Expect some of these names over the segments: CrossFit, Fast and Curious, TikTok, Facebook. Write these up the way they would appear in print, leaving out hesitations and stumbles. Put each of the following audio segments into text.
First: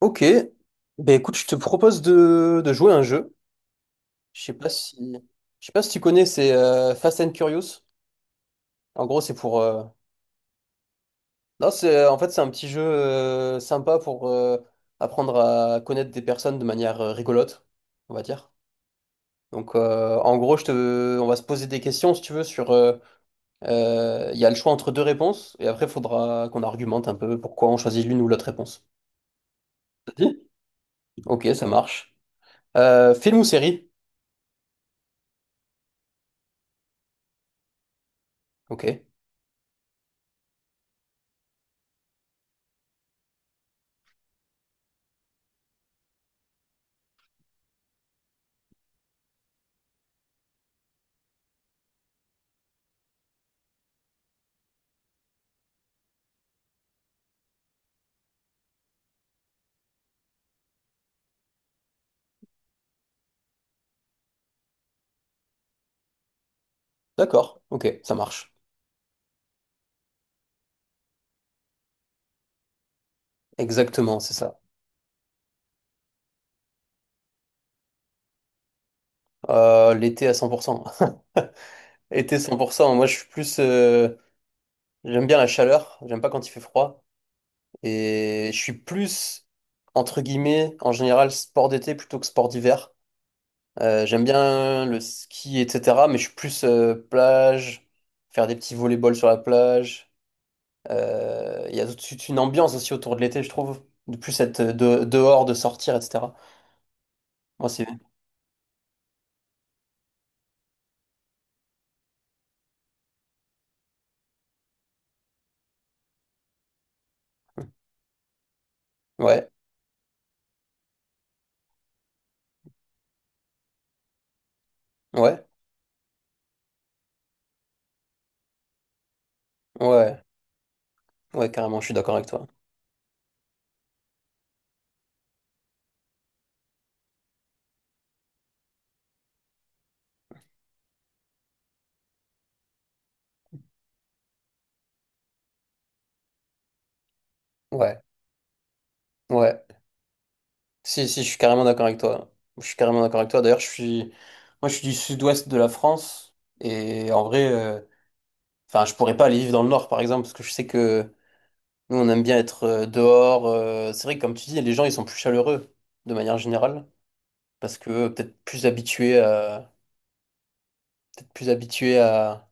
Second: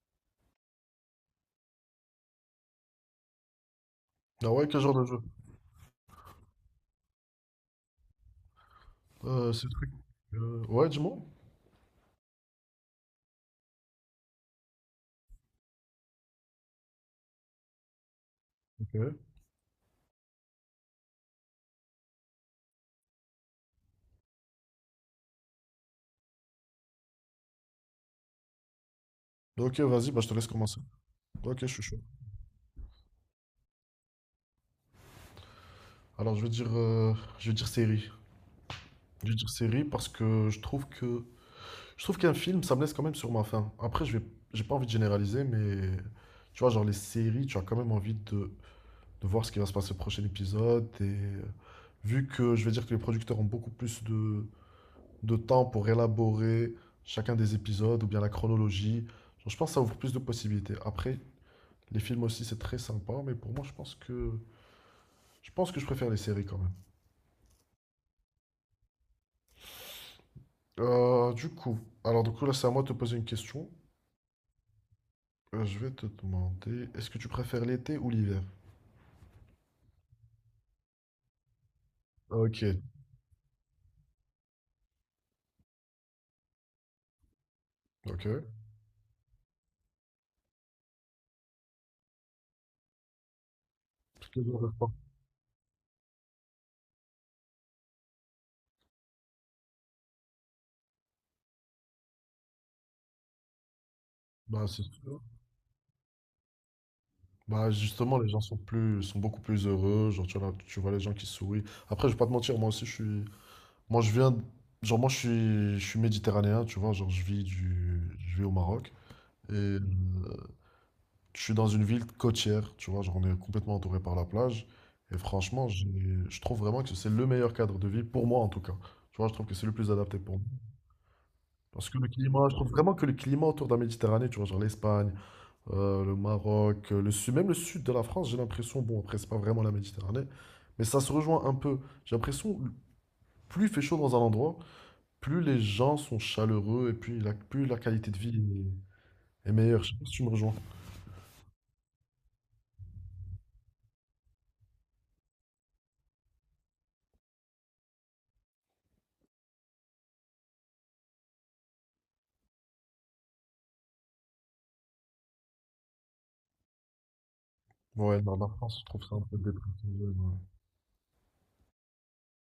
Ok, ben écoute, je te propose de jouer à un jeu. Je Ah sais ouais, pas quel genre si, de jeu? je sais pas si tu connais, c'est Fast and Curious. En gros, c'est pour, C'est le truc. Ouais, Dis-moi. non, c'est en fait c'est un petit jeu sympa pour apprendre à connaître des personnes de manière rigolote, on va dire. Ok. Donc en gros, on va se poser des questions si tu veux sur, il y a le choix entre deux réponses et après il faudra qu'on argumente un peu pourquoi on choisit l'une ou l'autre réponse. Ok, vas-y, Ça bah, te je te dit? laisse commencer. Ok, Ok, je ça suis chaud. marche. Film ou série? Alors, je vais dire série. Ok, Je vais dire série parce que je trouve qu'un film, ça me laisse quand même sur ma faim. Après, j'ai pas envie de généraliser, mais tu vois, genre les séries, tu as quand même envie de voir ce qui va se passer au prochain épisode. Et vu que je vais dire que les producteurs ont beaucoup plus de temps pour élaborer chacun des épisodes ou bien la chronologie, genre, je pense que ça ouvre plus de possibilités. Après, les films aussi, c'est très sympa, mais pour moi, je pense que je préfère les séries quand même. d'accord, ok, ça marche. Euh, du coup, du coup là, c'est à moi de te poser une question. Exactement, c'est ça. Je vais te demander, est-ce que tu préfères l'été ou l'hiver? L'été à 100%. Été Ok, 100%, moi je suis plus... j'aime bien la chaleur, j'aime pas quand il fait froid. ok. Et entre guillemets, en général, sport d'été plutôt que sport d'hiver. J'aime Toutes les deux en bien pas. le ski, etc. Mais je suis plus plage, faire des petits volley-ball sur la plage. Il y a tout de suite une ambiance aussi autour de l'été, je trouve. De plus être Bah c'est sûr. dehors, de sortir, etc. Moi Bah c'est... justement, les gens sont plus, sont beaucoup plus heureux. Genre tu vois, là, tu vois les gens qui sourient. Après, je vais pas te mentir, moi aussi, je suis, moi je viens, de- genre moi je suis méditerranéen, tu vois, je vis au Maroc. Ouais, Et je suis dans une ville côtière, tu vois, genre on est complètement entouré par la plage. Et ouais, franchement, je trouve vraiment que c'est le meilleur cadre de vie, pour moi en tout cas. Tu vois, je trouve que c'est le plus adapté ouais, pour moi. ouais, carrément, je Parce suis que le d'accord avec toi. climat, je trouve vraiment que le climat autour de la Méditerranée, tu vois, genre l'Espagne, le Maroc, le sud, même le sud de la France, j'ai l'impression, bon, après, c'est pas vraiment la Méditerranée, mais ça se rejoint un peu. J'ai l'impression, plus il fait chaud dans un endroit, plus les gens sont chaleureux plus la Ouais. qualité de vie est Ouais. meilleure. Je sais pas si tu me rejoins. Si, si, je suis carrément d'accord avec toi. Je suis carrément d'accord avec toi. Moi, je suis du sud-ouest de la France. Et en vrai, enfin, je pourrais pas aller vivre dans le nord, par exemple, parce que je sais que nous, on aime bien être dehors. C'est vrai que, comme tu dis, les gens, ils sont plus chaleureux, de manière générale, parce que Ouais, dans la France, je trouve ça un peu dépressif. Ouais. peut-être plus habitués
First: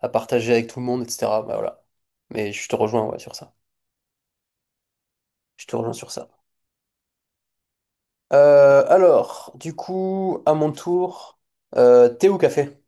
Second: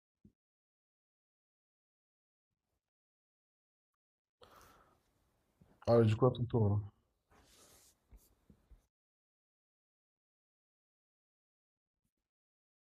à partager avec tout le monde, etc. Bah, voilà. Mais je te rejoins, ouais, sur ça. Je te rejoins Allez, sur du coup, ça. à ton tour, là. Alors, du coup, à mon tour, thé ou café?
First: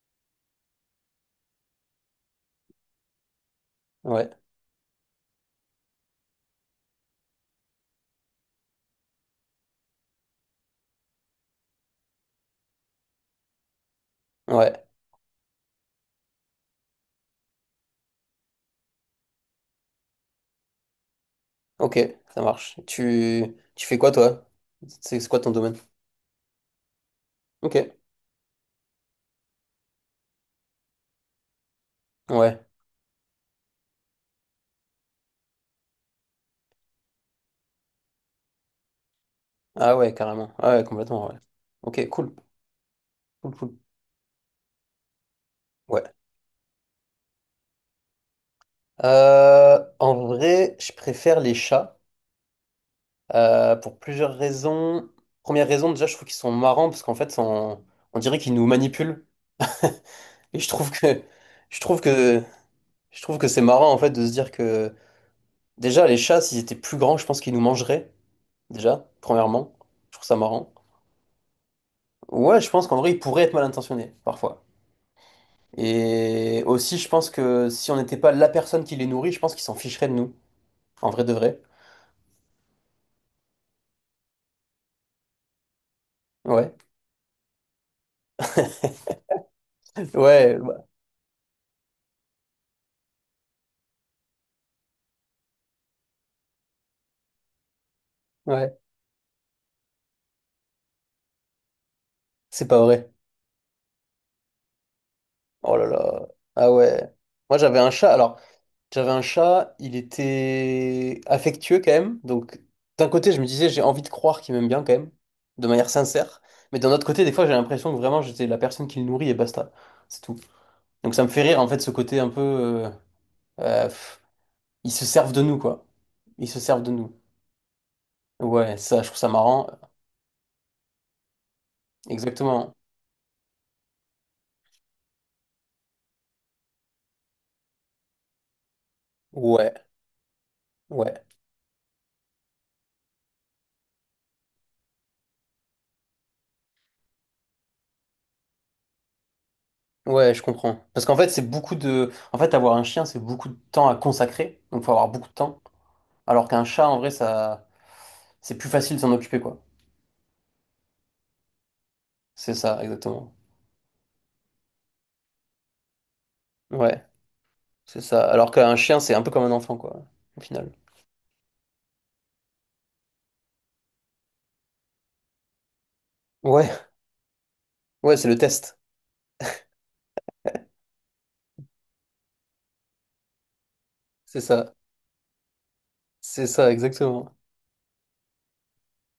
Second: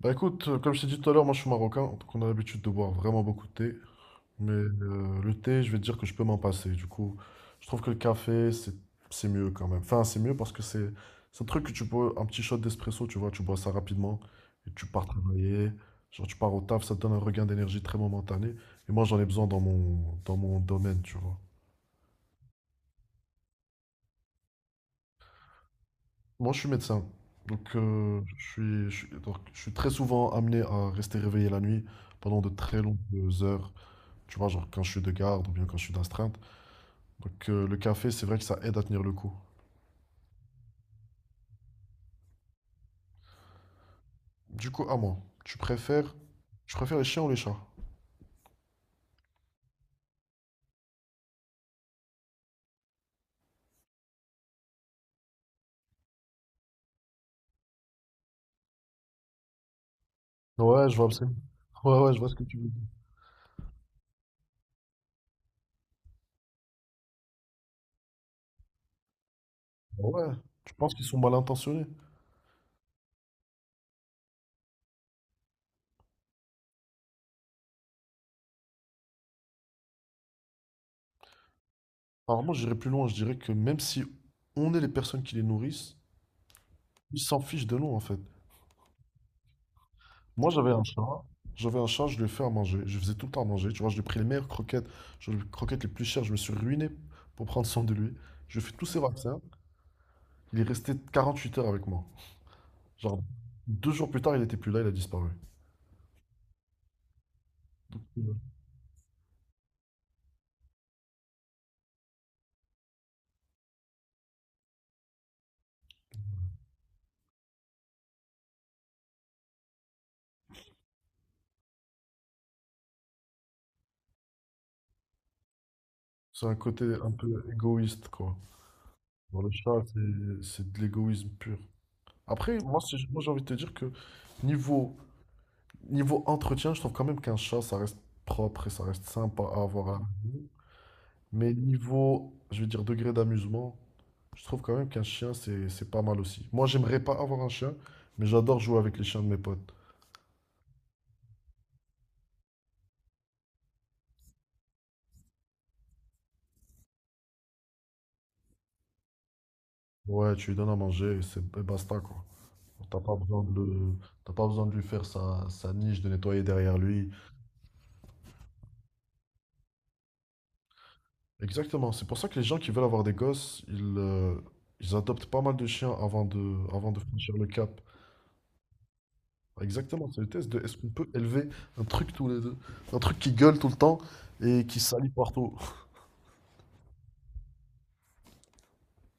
Bah écoute, comme je t'ai dit tout à l'heure, moi je suis marocain, donc on a l'habitude de boire vraiment beaucoup de thé. Ouais, Mais le thé, je vais te dire que je peux m'en passer. Du coup, je trouve que le café, c'est mieux quand même. Enfin, c'est mieux parce que c'est un truc que tu bois, un petit shot d'espresso, tu vois, tu bois ça rapidement et ouais. tu pars travailler. Genre, tu pars au taf, ça te donne un regain d'énergie très momentané. Et moi, j'en ai besoin dans mon domaine, tu vois. Ok, ça marche. Tu fais quoi toi? C'est quoi ton domaine? Moi, je suis médecin. Donc, Ok, je suis très souvent amené à rester réveillé la nuit pendant de ouais. très longues heures. Tu vois, genre quand je suis de garde ou bien quand je suis d'astreinte. Donc, le café, c'est vrai que ça aide à tenir le coup. Ah ouais, carrément. Ah ouais, complètement, ouais. Ok, cool, cool. Du coup, à moi, tu Ouais. préfères, tu préfères les chiens ou les chats? En vrai, je préfère les chats pour plusieurs raisons. Première raison, déjà, je trouve qu'ils sont marrants parce qu'en fait, on dirait qu'ils nous manipulent. Et Ouais, je vois absolument. je Ouais, trouve ouais, je vois ce que, que tu veux dire. je trouve que c'est marrant en fait de se dire que déjà les chats, s'ils étaient plus grands, je pense qu'ils nous mangeraient déjà. Premièrement, je trouve Ouais, ça marrant. tu penses qu'ils sont mal intentionnés? Ouais, je pense qu'en vrai, ils pourraient être mal intentionnés, parfois. Et aussi, je pense que si on n'était pas la personne qui les nourrit, je pense qu'ils s'en ficheraient de nous. En vrai de vrai. Alors, moi, j'irais plus loin. Je dirais que même si on est les personnes qui les nourrissent, Ouais. ils s'en fichent de nous, en fait. Moi, Ouais, j'avais un bah, chat. J'avais un chat, je lui ai fait à manger. Je lui faisais tout le temps à manger. Tu vois, je lui ai pris les meilleures croquettes, je lui ai pris les croquettes les plus chères. Je me suis ruiné pour prendre soin de lui. Je lui ai ouais. fait tous ses vaccins. Il est resté 48 heures avec moi. C'est pas vrai. Genre, 2 jours plus tard, il n'était plus là, il a disparu. Oh là là. Ah ouais. Moi, j'avais un chat. J'avais un chat, il était affectueux quand même. Donc, d'un côté, je me disais, j'ai envie de croire qu'il m'aime bien quand même, de manière sincère. Mais d'un autre côté, des fois, j'ai l'impression que vraiment, j'étais la personne qui le nourrit et basta. C'est tout. Donc, ça me fait rire, en fait, ce côté un peu. Euh, ils se servent de nous, quoi. C'est Ils un se servent côté de un nous. peu égoïste, quoi. Ouais, ça, je trouve ça Dans le marrant. chat, c'est de l'égoïsme pur. Exactement. Moi, j'ai envie de te dire que niveau, niveau entretien, je trouve quand même qu'un chat, ça reste propre et ça reste sympa à Ouais, avoir à la maison. ouais, Mais niveau, je veux dire, degré d'amusement, je trouve quand même qu'un chien, c'est pas mal aussi. Moi, j'aimerais pas avoir un chien, mais j'adore jouer avec les chiens de mes potes. ouais, je comprends. Parce qu'en fait, c'est beaucoup de... En fait, avoir un chien, c'est beaucoup de temps à consacrer. Donc, faut avoir beaucoup de temps. Alors qu'un chat, en vrai, ça... C'est plus facile de s'en occuper, quoi. Ouais, tu lui donnes à manger et c'est et basta, quoi. C'est ça, T'as pas exactement. besoin de le- T'as pas besoin de lui faire sa niche, de nettoyer derrière Ouais, lui. c'est ça. Alors qu'un chien, c'est un peu comme un enfant, quoi, au final. Exactement. C'est pour ça que les gens qui veulent avoir des gosses, ils adoptent pas mal de chiens Ouais, avant de franchir le cap. ouais, c'est le test. Exactement. C'est le test de est-ce qu'on peut élever un truc tous les deux, un truc qui gueule tout le temps C'est et ça. qui salit partout. C'est ça, exactement.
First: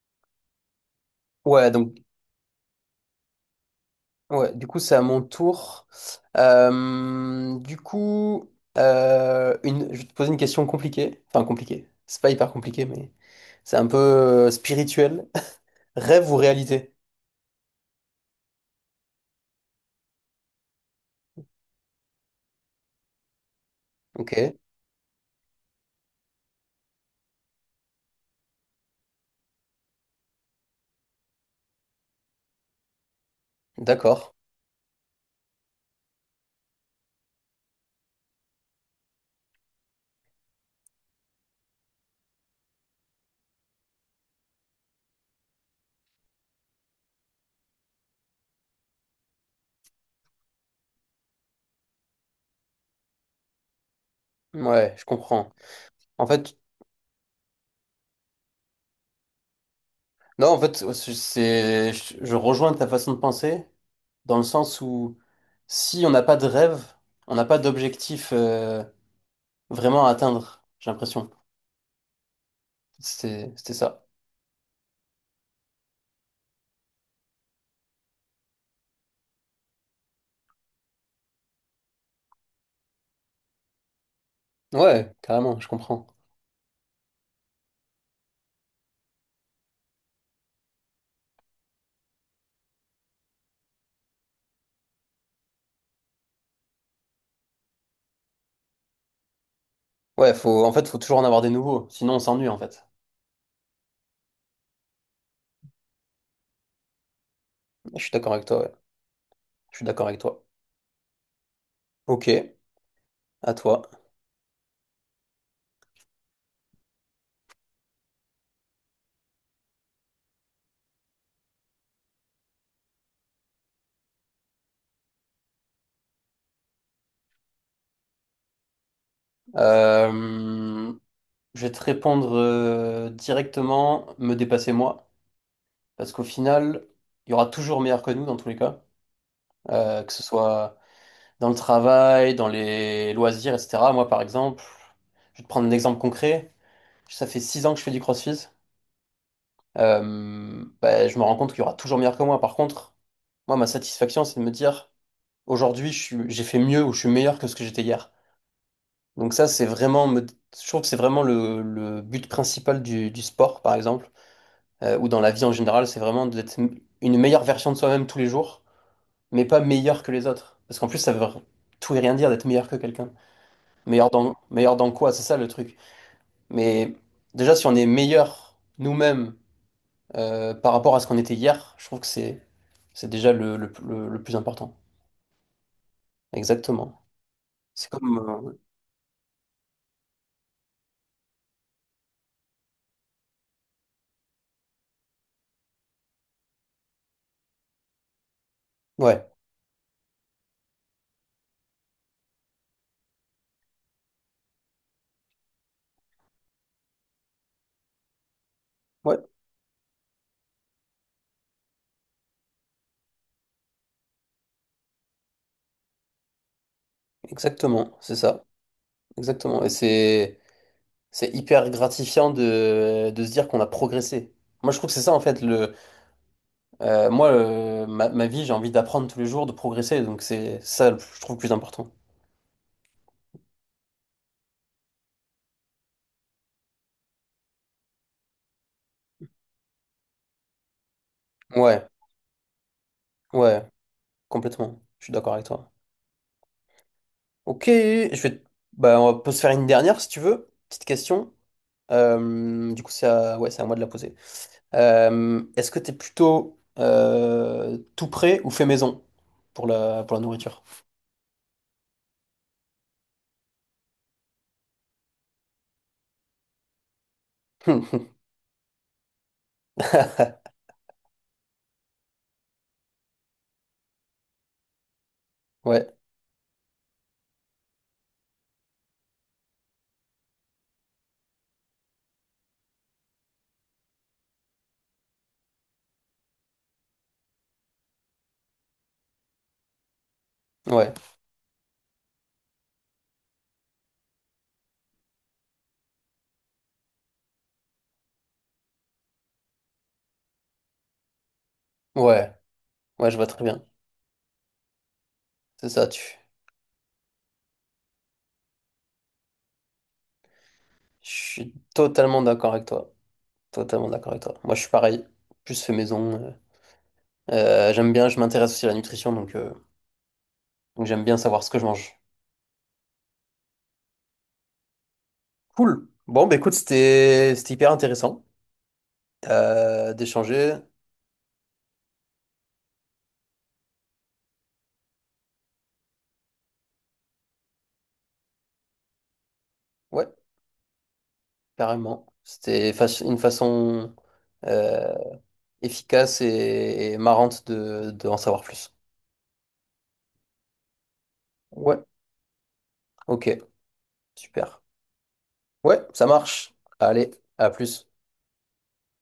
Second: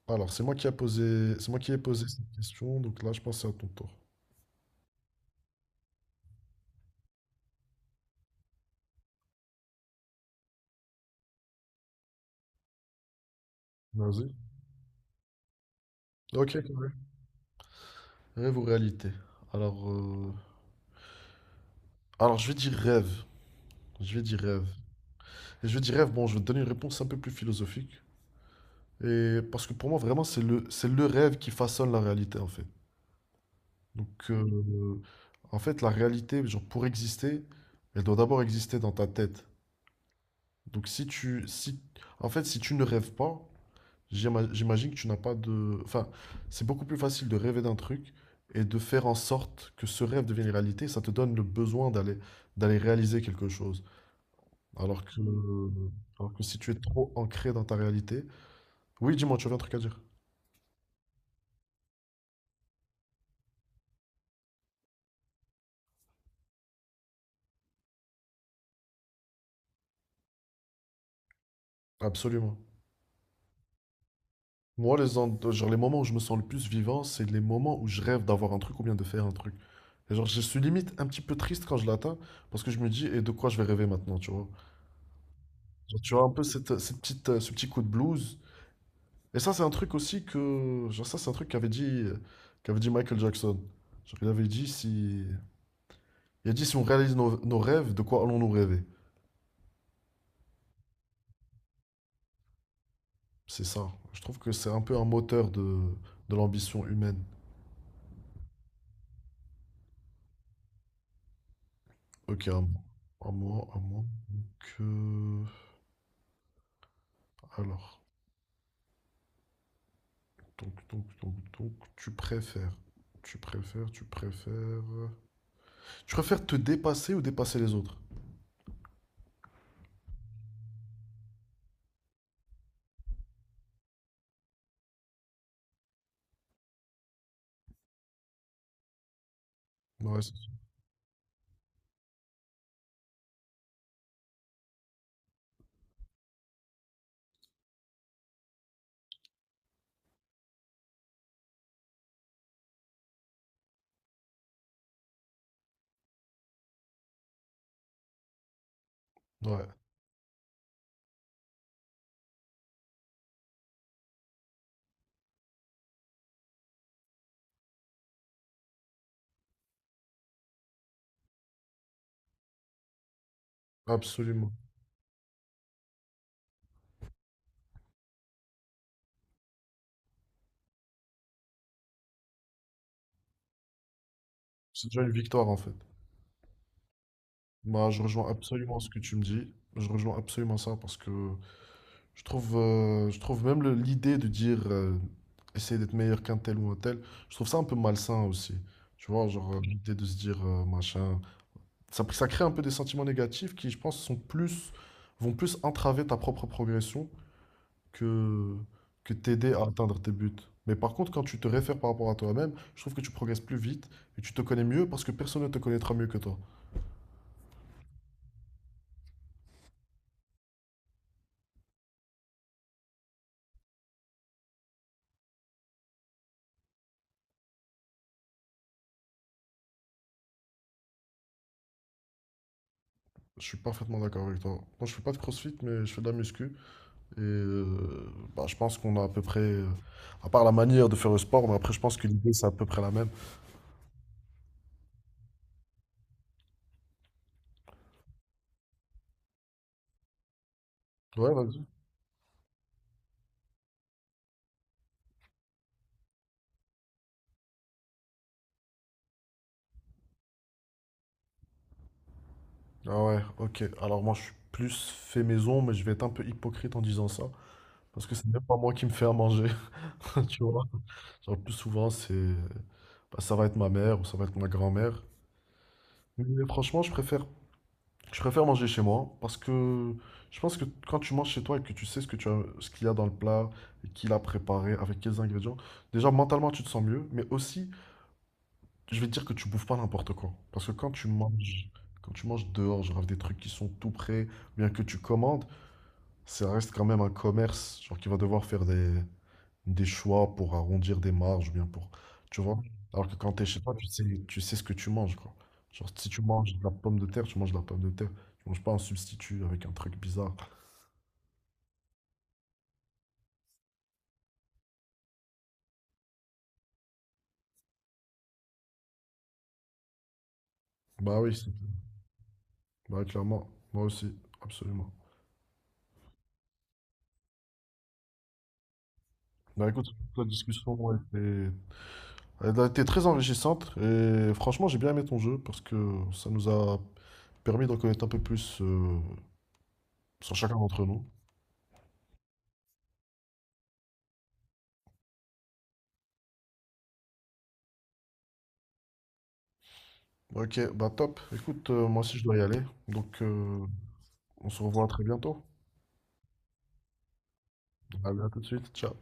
Alors, c'est moi Ouais, qui ai donc... posé cette question, donc là, je pense que c'est à ton tour. Ouais, du coup, c'est à mon tour. Du coup, je vais te poser une question compliquée. Enfin, compliquée. C'est pas hyper compliqué, mais c'est un peu Vas-y. Spirituel. Rêve ou Ok, carré. réalité? Rêve ou réalité? Alors, euh, alors, je vais dire rêve. Je vais Ok, dire rêve. Et je vais dire rêve, bon, je vais te donner une réponse un peu plus philosophique. Et parce que pour moi, vraiment, c'est le rêve qui façonne la réalité, en fait. Donc, d'accord. En fait, la réalité, genre, pour exister, elle doit d'abord exister dans ta tête. Donc, si tu, si, en fait, si tu ne rêves pas, j'imagine que tu n'as pas de... Enfin, c'est beaucoup plus facile de rêver d'un truc et de faire en sorte que ce rêve devienne réalité. Ça te donne le besoin d'aller réaliser quelque chose. Ouais, je Alors que, comprends. En alors que fait, si tu es trop ancré dans ta réalité... Oui, dis-moi, tu avais un truc à dire. non, en fait, ouais, je rejoins ta façon de penser dans le sens où si on n'a pas de rêve, on n'a pas d'objectif vraiment à atteindre, j'ai l'impression. Absolument. C'était ça. Moi, les, en- genre, Les moments où je me sens le plus vivant, c'est les moments où je rêve d'avoir un truc ou bien de faire un truc. Et genre, je suis limite un petit peu triste quand je l'atteins parce que je me dis, et de quoi je vais rêver maintenant, tu vois? Ouais, carrément, je Genre, comprends. tu vois un peu cette petite, ce petit coup de blues. Et ça, c'est un truc aussi que, genre, ça, c'est un truc qu'avait dit Michael Jackson. Genre, il avait dit si. Il a dit si on réalise nos rêves, de quoi allons-nous rêver? Ouais, faut toujours en avoir des nouveaux, sinon on s'ennuie en fait. C'est ça. Je trouve que c'est un peu un moteur de l'ambition humaine. Je suis d'accord avec toi, ouais. Je suis d'accord avec toi. Ok, Ok, à, mo- à à toi. moi que. Alors. Donc, tu préfères. Tu préfères, tu préfères. Tu préfères te dépasser ou dépasser les autres? Euh, je vais te répondre directement, me dépasser moi, parce qu'au final, il y aura toujours meilleur que nous dans tous les cas. Que ce Ouais, soit dans le travail, dans les loisirs, etc. Moi, par exemple, je vais te prendre un exemple concret. Ça fait 6 ans que je fais du CrossFit. Bah, je me rends compte qu'il y aura toujours meilleur que moi. Par contre, moi, ma satisfaction, c'est de me dire: aujourd'hui, j'ai fait mieux ou je suis meilleur que ce que j'étais hier. Donc ça, ouais, je trouve que c'est vraiment le but principal du sport, par exemple, ou dans la vie en général, c'est vraiment d'être une meilleure version de soi-même tous les jours, mais pas meilleur que les autres. Parce qu'en plus, ça veut tout et rien dire d'être meilleur que quelqu'un. Absolument. Meilleur dans quoi? C'est ça le truc. Mais déjà, si on est meilleur nous-mêmes par rapport à ce qu'on était hier, je trouve que c'est déjà le plus important. C'est déjà une victoire en fait. Exactement. C'est Bah, je comme... rejoins absolument ce que tu me dis. Je rejoins absolument ça parce que je trouve même l'idée de dire essayer d'être meilleur qu'un tel ou un tel, je trouve ça un peu malsain aussi. Tu ouais. vois, genre l'idée de se dire machin, ça crée un peu des sentiments négatifs qui, je pense, vont plus entraver ta propre progression que, que Ouais. t'aider à atteindre tes buts. Mais par contre, quand tu te réfères par rapport à toi-même, je trouve que tu progresses plus vite et tu te connais mieux parce que personne ne te connaîtra mieux que toi. Exactement, c'est ça. Exactement. Et c'est hyper gratifiant de se dire qu'on a progressé. Moi, je trouve que c'est ça, en fait, ma vie, j'ai envie d'apprendre tous les jours, de progresser. Donc, c'est ça, je trouve, le plus important. Je suis parfaitement d'accord avec toi. Moi, je fais pas de crossfit, mais je fais de la muscu. Et bah, je pense qu'on a à peu près, à part la manière de faire le sport, mais après, je Ouais, pense que l'idée, c'est à peu près la même. ouais, complètement. Je suis d'accord avec toi. Ok, bah, on peut se faire une dernière, si tu veux. Petite question. Ouais, vas-y. Du coup, c'est à moi de la poser. Est-ce que t'es plutôt tout prêt ou fait maison pour pour la nourriture? Ah ouais, ok. Alors, moi, je suis plus fait maison, mais je vais être un peu hypocrite en disant ça. Parce que c'est même pas moi qui me fais à manger, tu vois. Genre, le plus souvent, bah, ça va être ma mère ou ça va être ma grand-mère. Ouais. Mais franchement, je préfère manger chez moi parce que je pense que quand tu manges chez toi et que tu sais ce que tu as, ce qu'il y a dans le plat, et qui l'a préparé, avec quels ingrédients, déjà mentalement tu te sens mieux, mais aussi je vais te dire que tu bouffes pas n'importe quoi. Parce que Ouais, quand tu manges dehors, genre avec des trucs qui sont tout prêts, bien que tu commandes, ça reste quand même un commerce, genre qui va devoir faire des choix pour arrondir des marges ou bien pour, ouais, tu vois. Alors ouais, que je vois quand très t'es chez bien. toi, tu sais ce que tu manges, quoi. C'est ça, Genre, tu. si tu manges de la pomme de terre, tu manges de la pomme de terre. Tu manges pas un substitut avec un truc bizarre. Je suis totalement d'accord avec toi. Totalement d'accord avec toi. Moi, je suis pareil. Plus fait maison. J'aime bien, je m'intéresse aussi à la nutrition, donc j'aime bien Bah oui, savoir ce c'est- que je mange. Bah oui, clairement, moi aussi, absolument. Cool. Bon, bah écoute, c'était hyper intéressant Bah écoute, la d'échanger. discussion a été, elle a été très enrichissante et franchement, j'ai bien aimé ton jeu parce que ça nous a permis d'en connaître un peu plus Ouais, sur chacun d'entre nous. carrément. C'était une façon euh, efficace et marrante de en savoir plus. Ok, bah top. Écoute, Ouais, moi aussi je dois y aller, donc ok, on super. se revoit très bientôt. Ouais, ça marche. Allez, à plus. À tout de suite. Ciao.